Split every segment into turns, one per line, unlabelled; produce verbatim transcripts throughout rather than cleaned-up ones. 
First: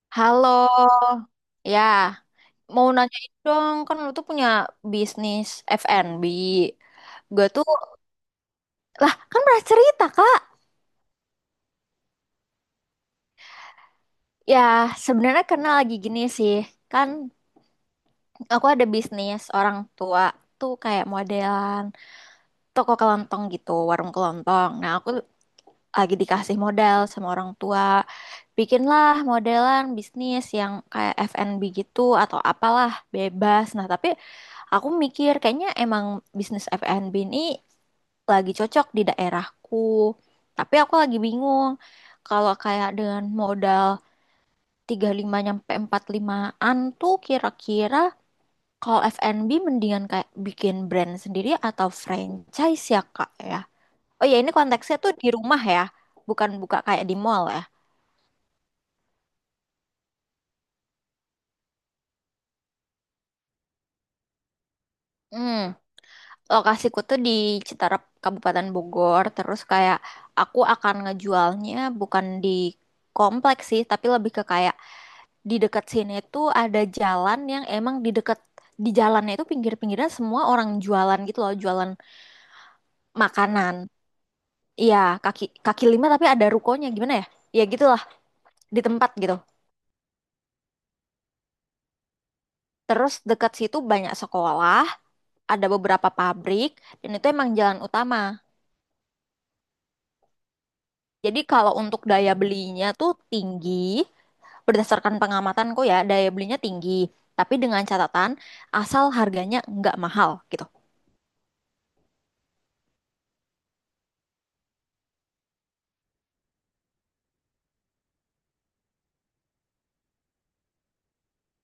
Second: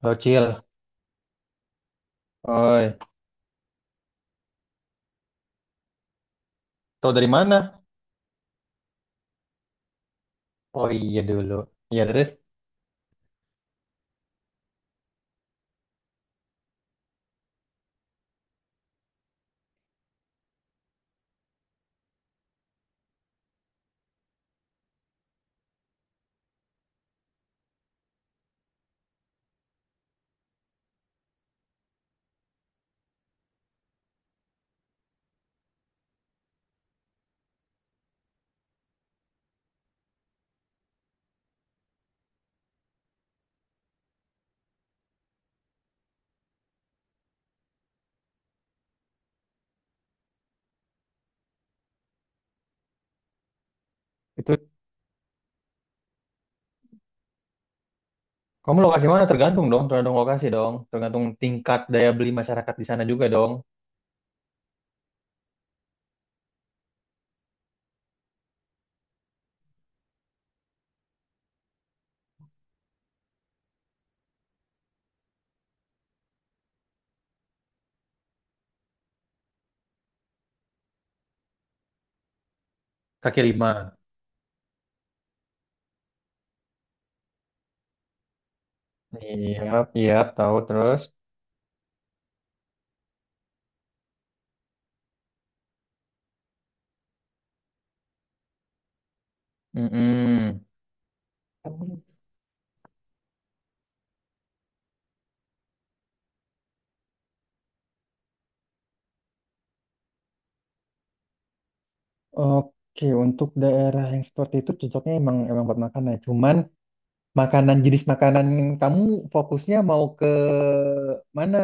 Halo Cil,
Halo, ya mau
oi,
nanyain dong, kan lu tuh punya bisnis F and B.
tau dari
Gue
mana?
tuh, lah kan pernah cerita kak.
Oh iya dulu, iya terus
Ya sebenarnya karena lagi gini sih, kan aku ada bisnis orang tua tuh kayak modelan toko kelontong gitu, warung kelontong. Nah aku lagi dikasih modal sama orang tua, bikinlah modelan bisnis yang kayak F and B gitu atau apalah bebas. Nah tapi aku mikir kayaknya emang bisnis F and B ini lagi cocok di daerahku. Tapi aku lagi bingung kalau kayak dengan modal tiga puluh lima nyampe empat puluh lima limaan tuh kira-kira kalau F and B mendingan kayak bikin brand sendiri atau franchise ya Kak ya. Oh ya ini
itu
konteksnya tuh di rumah ya, bukan buka kayak di mall ya.
kamu lokasi mana? Tergantung dong, tergantung lokasi dong, tergantung tingkat daya beli masyarakat di sana juga dong.
Hmm. Lokasiku tuh di Citarap Kabupaten Bogor terus kayak aku akan ngejualnya bukan di kompleks sih tapi lebih ke kayak di dekat sini tuh ada jalan yang emang di dekat di jalannya itu pinggir-pinggirnya semua orang jualan gitu loh, jualan
Kaki
makanan.
lima.
Iya, kaki kaki lima tapi ada rukonya, gimana ya, ya gitulah, di tempat gitu.
Iya, iya tahu terus.
Terus dekat situ banyak sekolah, ada beberapa pabrik dan itu emang jalan utama,
Mm-mm.
jadi kalau untuk daya belinya tuh tinggi. Berdasarkan pengamatanku ya, daya belinya tinggi, tapi dengan catatan asal harganya nggak mahal gitu.
Oke, untuk daerah yang seperti itu cocoknya emang emang buat makan ya. Cuman makanan jenis makanan yang kamu fokusnya mau ke mana?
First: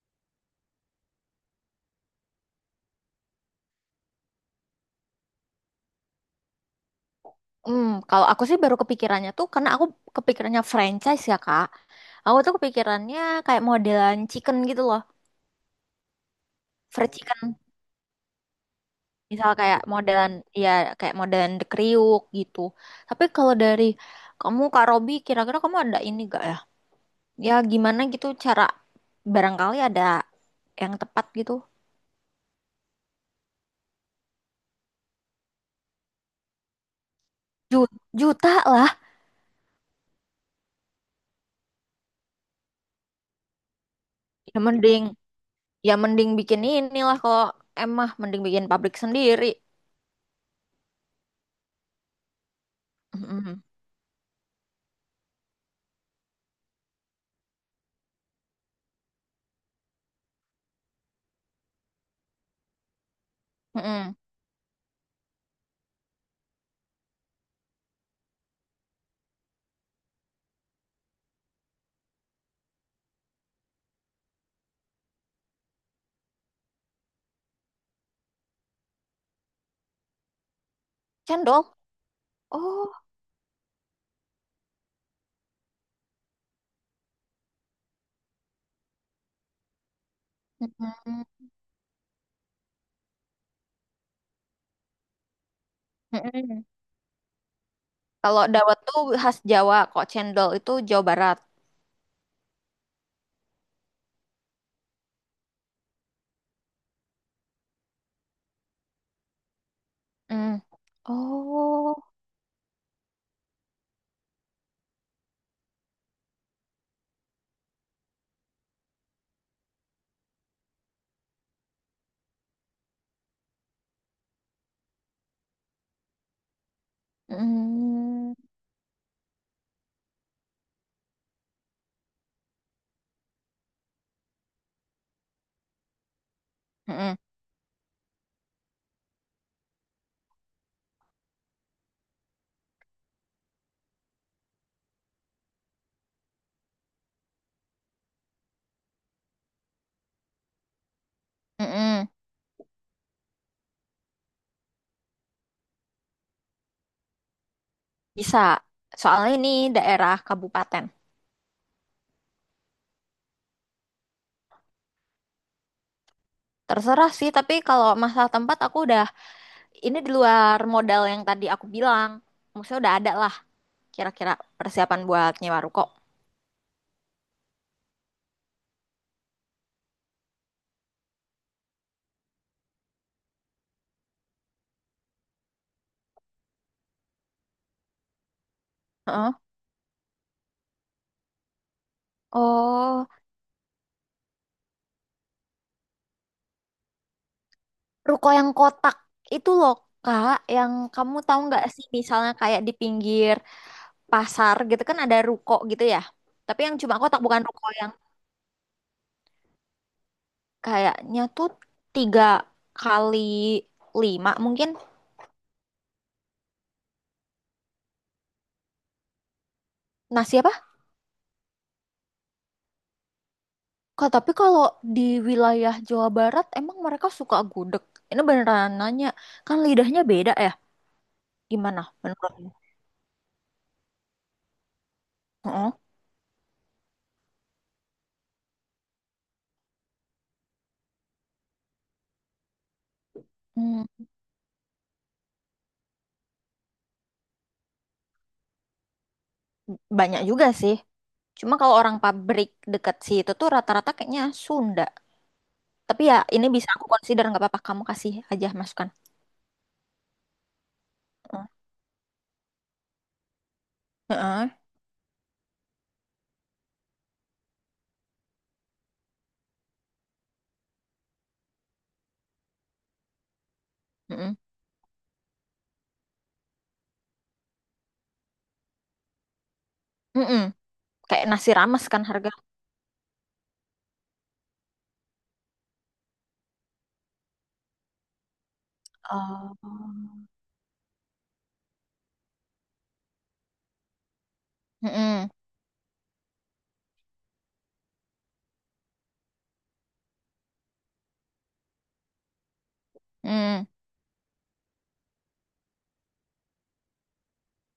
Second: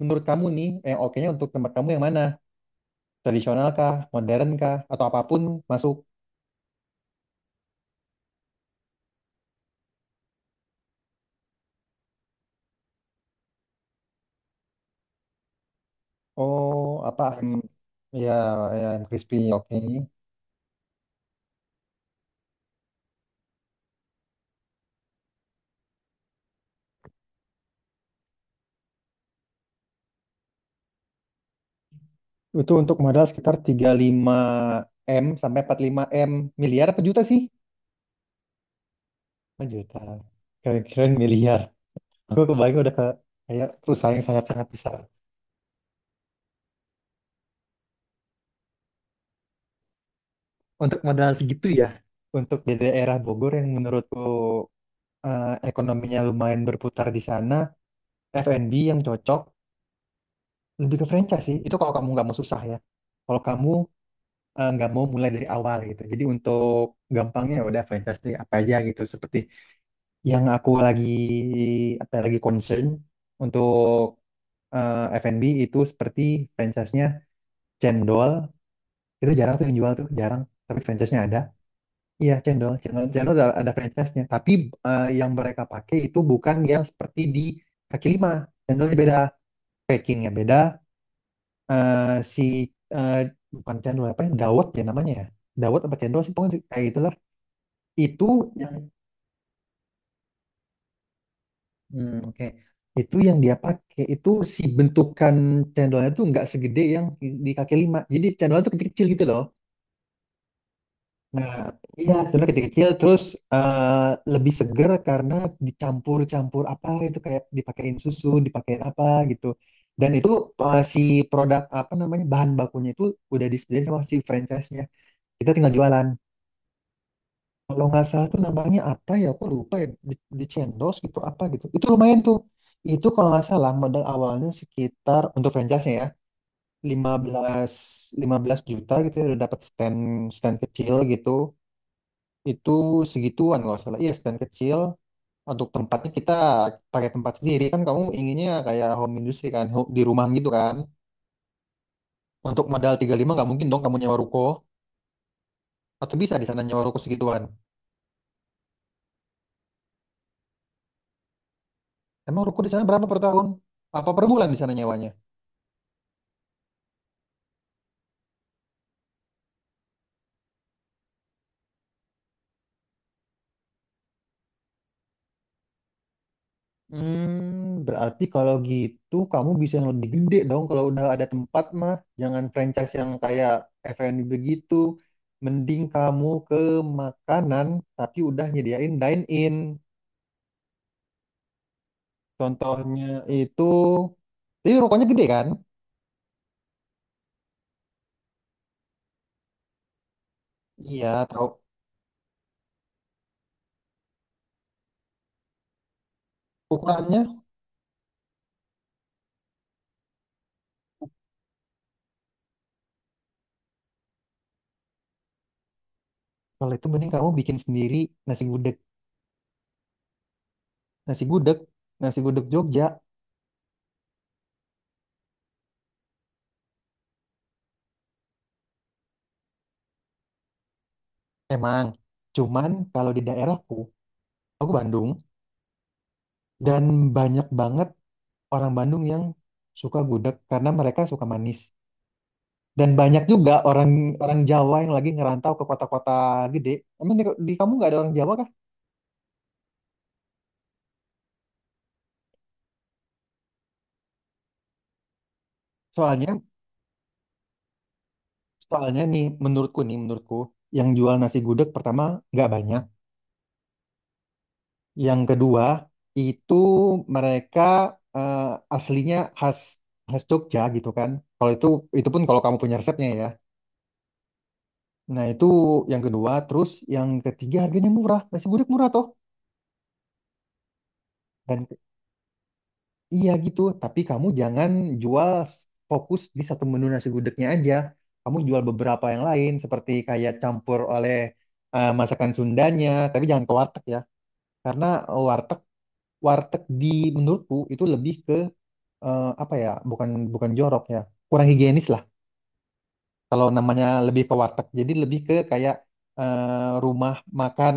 Menurut kamu nih, yang oke-nya untuk tempat kamu yang mana? Tradisional kah, modern kah, atau apapun masuk.
Hmm, kalau aku sih baru kepikirannya tuh karena aku kepikirannya franchise ya, Kak. Aku tuh kepikirannya kayak modelan chicken gitu loh,
Oh,
fried
apa ayam,
chicken.
ya, ya ayam crispy,
Misal
oke.
kayak modelan ya kayak modelan The Kriuk gitu. Tapi kalau dari kamu Kak Robi, kira-kira kamu ada ini gak ya? Ya gimana gitu cara, barangkali ada yang tepat gitu.
Itu untuk modal sekitar tiga puluh lima m sampai empat puluh lima m. Miliar apa juta sih?
Ju- Juta lah.
Oh, juta. Kira-kira miliar. Aku kebayang udah ke kayak perusahaan yang
Ya
sangat-sangat besar.
mending Ya mending bikin inilah, kalau emah mending bikin pabrik sendiri.
Untuk modal segitu ya, untuk di daerah Bogor
Mm-mm.
yang menurutku eh, ekonominya lumayan berputar di sana, F and B yang cocok lebih ke franchise sih. Itu kalau kamu nggak mau susah ya. Kalau kamu
Mm-mm.
eh, nggak mau mulai dari awal gitu. Jadi untuk gampangnya ya udah fantastik apa aja gitu. Seperti yang aku lagi apa lagi concern untuk eh, F and B itu seperti franchise-nya Cendol itu jarang tuh yang jual tuh jarang. Tapi franchise-nya ada.
Cendol.
Iya Cendol,
Oh.
Cendol, Cendol ada, ada franchise-nya. Tapi eh, yang mereka pakai itu bukan yang seperti di kaki lima. Cendolnya beda, packingnya beda.
Mm-mm.
Eh, si eh, bukan cendol apa ya? Dawet ya namanya ya. Dawet apa cendol sih pokoknya
Mm-mm.
kayak itulah itu
Kalau
yang
dawet tuh khas Jawa, kok cendol itu Jawa Barat.
hmm, oke itu yang dia pakai itu si bentukan cendolnya tuh nggak segede yang di kaki lima, jadi cendolnya tuh kecil-kecil gitu loh.
Mm.
Nah
Oh.
iya cendolnya kecil-kecil terus eh, lebih seger karena dicampur-campur apa itu kayak dipakein susu dipakein apa gitu. Dan itu eh, si produk apa namanya bahan bakunya itu udah disediain sama si franchise-nya, kita tinggal jualan. Kalau nggak salah
Mm.
tuh namanya apa ya aku lupa ya, di, di Cendol gitu apa gitu itu lumayan tuh. Itu kalau nggak salah modal awalnya sekitar untuk franchise-nya ya lima
Mm-mm.
belas lima belas juta gitu ya udah dapat stand stand kecil gitu. Itu segituan kalau nggak salah, iya stand kecil. Untuk tempatnya kita pakai tempat sendiri kan, kamu inginnya kayak home industry kan, ho- di rumah gitu kan.
Mm-mm.
Untuk modal tiga puluh lima nggak mungkin dong kamu nyewa ruko, atau bisa di sana nyewa ruko segituan?
Bisa. Soalnya ini daerah kabupaten.
Emang ruko di sana berapa per tahun apa per bulan di sana nyewanya?
Terserah sih, tapi kalau masalah tempat aku udah, ini di luar modal yang tadi aku bilang. Maksudnya udah ada lah kira-kira persiapan buat nyewa ruko.
Hmm, berarti kalau gitu kamu bisa yang lebih gede dong kalau udah ada tempat mah. Jangan franchise yang kayak F and B begitu. Mending kamu ke makanan tapi udah nyediain
Heeh.
dine-in.
Oh.
Contohnya itu, jadi rokoknya gede kan?
Ruko yang kotak itu loh Kak, yang kamu
Iya,
tahu
tahu.
nggak sih, misalnya kayak di pinggir pasar gitu kan ada ruko gitu ya. Tapi yang cuma
Ukurannya,
kotak, bukan ruko, yang kayaknya tuh tiga kali lima mungkin.
kalau itu mending kamu bikin sendiri nasi gudeg.
Nasi apa?
Nasi gudeg, nasi gudeg Jogja,
Kak, tapi kalau di wilayah Jawa Barat emang mereka suka gudeg? Ini beneran nanya, kan lidahnya beda ya? Gimana
emang.
menurutmu?
Cuman kalau di daerahku, aku Bandung,
Heeh.
dan banyak banget orang Bandung yang suka gudeg karena mereka suka manis. Dan banyak juga
Hmm,
orang orang Jawa yang lagi ngerantau ke kota-kota gede. Emang di, di kamu nggak ada orang Jawa kah?
banyak juga sih. Cuma kalau orang pabrik dekat situ tuh rata-rata kayaknya Sunda. Tapi ya
Soalnya
ini bisa aku consider, nggak apa-apa kamu kasih aja masukan.
soalnya nih menurutku nih menurutku yang jual nasi
Heeh.
gudeg pertama nggak banyak.
Heeh.
Yang kedua itu mereka eh, aslinya khas khas Jogja gitu kan. Kalau itu itu pun kalau kamu punya resepnya ya.
Heeh.
Nah itu yang kedua. Terus yang ketiga harganya murah. Nasi gudeg murah toh.
Heeh. Kayak nasi
Dan
rames kan harga.
iya gitu, tapi kamu jangan jual s- fokus di satu menu nasi gudegnya aja. Kamu jual beberapa yang lain, seperti
Oh.
kayak campur oleh eh, masakan Sundanya, tapi jangan ke warteg ya. Karena
Heeh.
warteg warteg di menurutku itu lebih ke eh, apa ya? Bukan bukan jorok ya, kurang higienis lah. Kalau
Heeh.
namanya lebih ke warteg, jadi lebih ke kayak eh, rumah makan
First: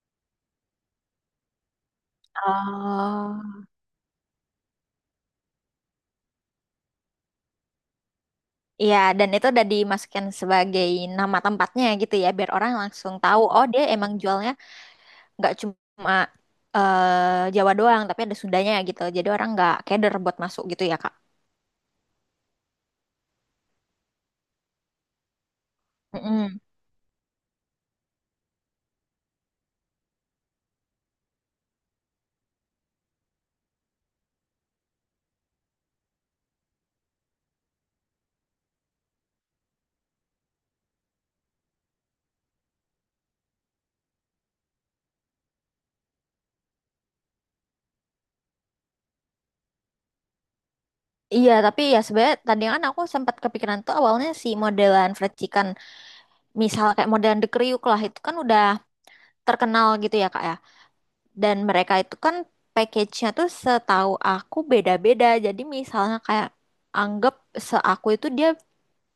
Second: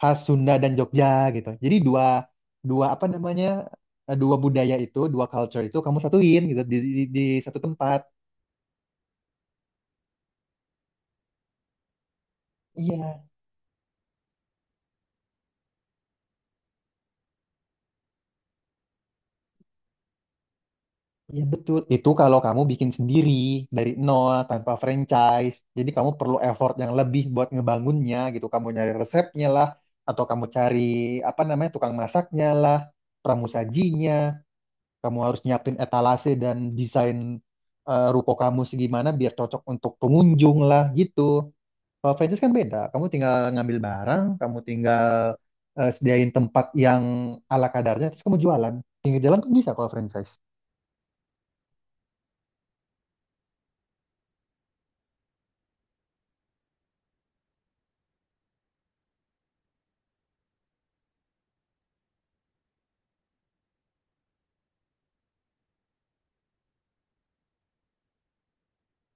khas Sunda dan Jogja gitu. Jadi dua dua apa
Oh.
namanya eh, dua budaya itu, dua culture itu kamu satuin gitu di, di, di satu tempat.
Iya, dan itu udah dimasukkan sebagai nama tempatnya gitu ya, biar orang langsung
Iya,
tahu, oh dia emang jualnya nggak cuma eh, Jawa doang, tapi ada Sundanya gitu. Jadi orang nggak keder buat masuk gitu ya, Kak.
iya betul. Itu kalau kamu bikin sendiri dari nol tanpa franchise. Jadi kamu perlu
Mm-mm.
effort yang lebih buat ngebangunnya gitu. Kamu nyari resepnya lah, atau kamu cari apa namanya tukang masaknya lah, pramusajinya. Kamu harus nyiapin etalase dan desain eh, ruko kamu segimana biar cocok untuk pengunjung lah gitu. Kalau franchise kan beda. Kamu tinggal ngambil barang, kamu tinggal eh, sediain tempat yang ala kadarnya, terus kamu jualan. Pinggir jalan kan bisa kalau franchise.
Iya, tapi ya sebenarnya tadi kan aku sempat kepikiran tuh awalnya si modelan fried chicken. Misal kayak modern The Kriuk lah, itu kan udah terkenal gitu ya kak ya, dan mereka itu kan package-nya tuh setahu aku beda-beda, jadi misalnya kayak anggap seaku itu dia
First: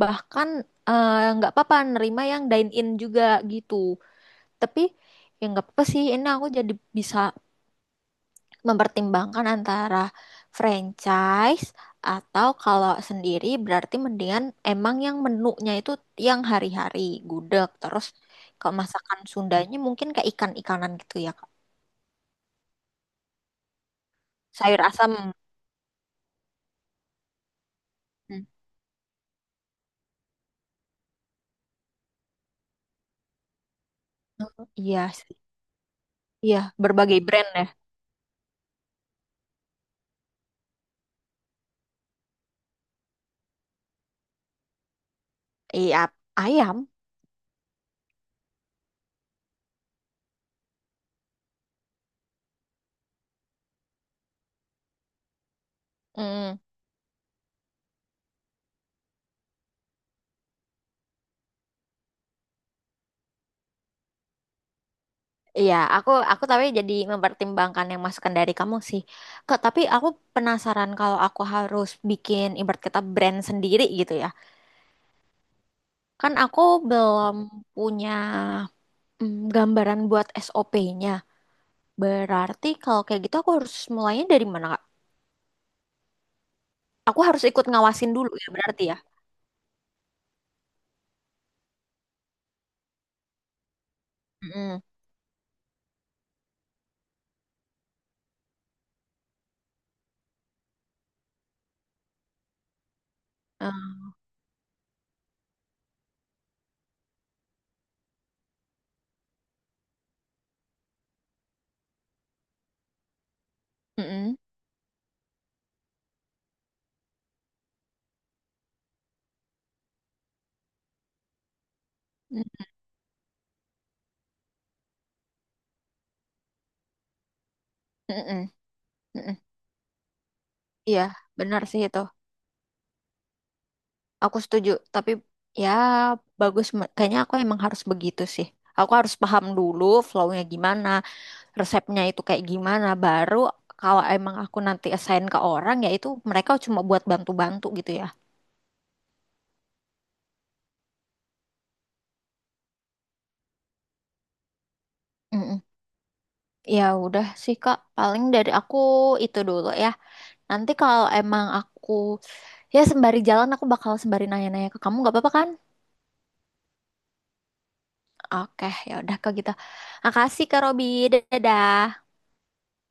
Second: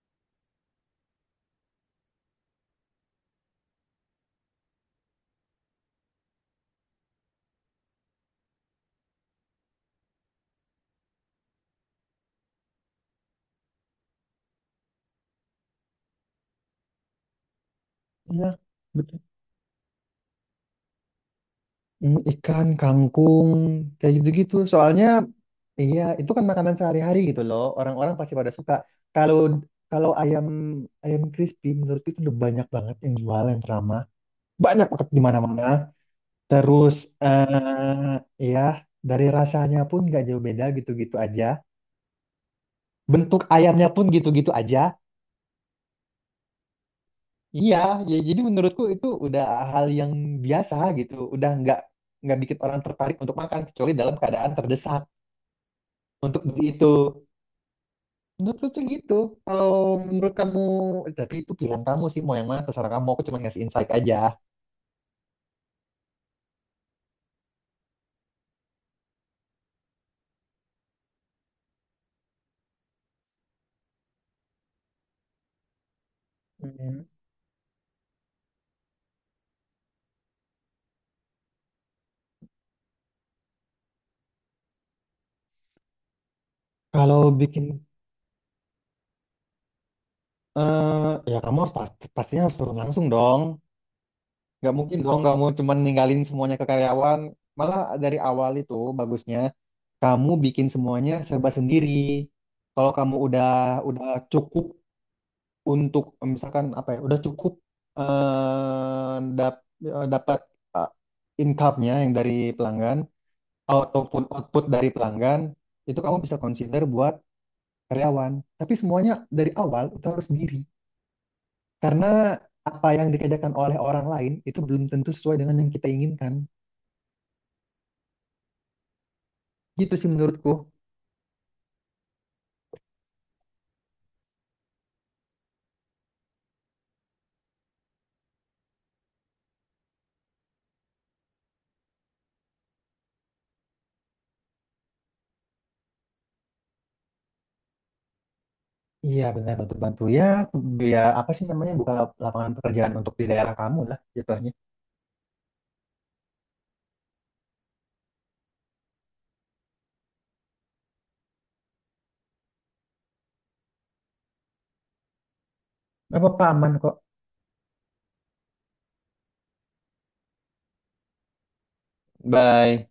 bahkan eh, nggak apa-apa nerima yang dine in juga gitu, tapi ya nggak apa-apa sih, ini aku jadi bisa mempertimbangkan antara franchise, atau kalau sendiri berarti mendingan emang yang menunya itu yang hari-hari gudeg terus,
Iya,
kalau masakan
betul.
Sundanya mungkin kayak ikan-ikanan gitu ya Kak.
Mm, ikan, kangkung, kayak gitu-gitu.
Sayur
Soalnya,
asam.
iya, itu kan makanan sehari-hari gitu loh. Orang-orang pasti
Hmm.
pada suka. Kalau kalau ayam ayam crispy, menurutku itu udah banyak banget yang jualan pertama. Banyak
Iya
banget di
sih,
mana-mana.
iya
Terus,
berbagai brand ya.
eh ya, dari rasanya pun nggak jauh beda gitu-gitu aja. Bentuk ayamnya pun gitu-gitu aja.
Iya ayam.
Iya, ya jadi menurutku itu udah hal yang biasa gitu. Udah nggak nggak bikin orang tertarik untuk makan kecuali dalam keadaan terdesak untuk
Mm.
beli itu. Menurutku sih gitu. Kalau Menurut kamu, tapi itu pilihan kamu sih mau yang mana terserah kamu. Aku cuma ngasih insight aja.
Iya, aku aku tapi jadi mempertimbangkan yang masukan dari kamu sih. Kak, tapi aku penasaran kalau aku harus bikin ibarat kata brand sendiri gitu ya. Kan aku
Mhm.
belum punya mm, gambaran buat S O P-nya. Berarti kalau kayak gitu aku harus mulainya dari mana, Kak?
Kalau
Aku harus
bikin,
ikut ngawasin dulu ya berarti ya.
eh ya kamu harus pasti, pastinya harus turun langsung dong. Nggak
Mm-mm.
mungkin dong kamu cuma ninggalin semuanya ke karyawan. Malah dari awal itu bagusnya kamu bikin semuanya serba sendiri. Kalau kamu udah
Ah,
udah cukup untuk eh, misalkan apa ya, udah cukup eh, dap- eh, dapat eh, income-nya yang dari pelanggan ataupun
mm-mm.
output dari pelanggan itu kamu bisa consider buat karyawan. Tapi semuanya dari awal itu harus sendiri karena
Mm-mm.
apa yang dikerjakan oleh orang lain itu belum tentu sesuai dengan yang kita inginkan.
Mm-mm.
Gitu sih menurutku.
Iya, benar sih itu. Aku setuju. Tapi ya bagus. me- Kayaknya aku emang harus begitu sih. Aku harus paham dulu flow-nya gimana, resepnya itu kayak gimana. Baru kalau emang aku nanti assign ke orang ya, itu mereka cuma buat bantu-bantu gitu ya.
Iya benar bantu-bantu ya, dia apa sih namanya buka lapangan pekerjaan untuk di daerah kamu lah jatuhnya.
Mm-mm. Ya udah sih Kak, paling dari aku itu dulu ya. Nanti kalau emang aku, ya sembari jalan aku bakal sembari nanya-nanya ke kamu, nggak apa-apa kan?
Apa apa aman kok.
Oke, ya udah Kak gitu. Makasih Kak Robi. Dadah.
Bye.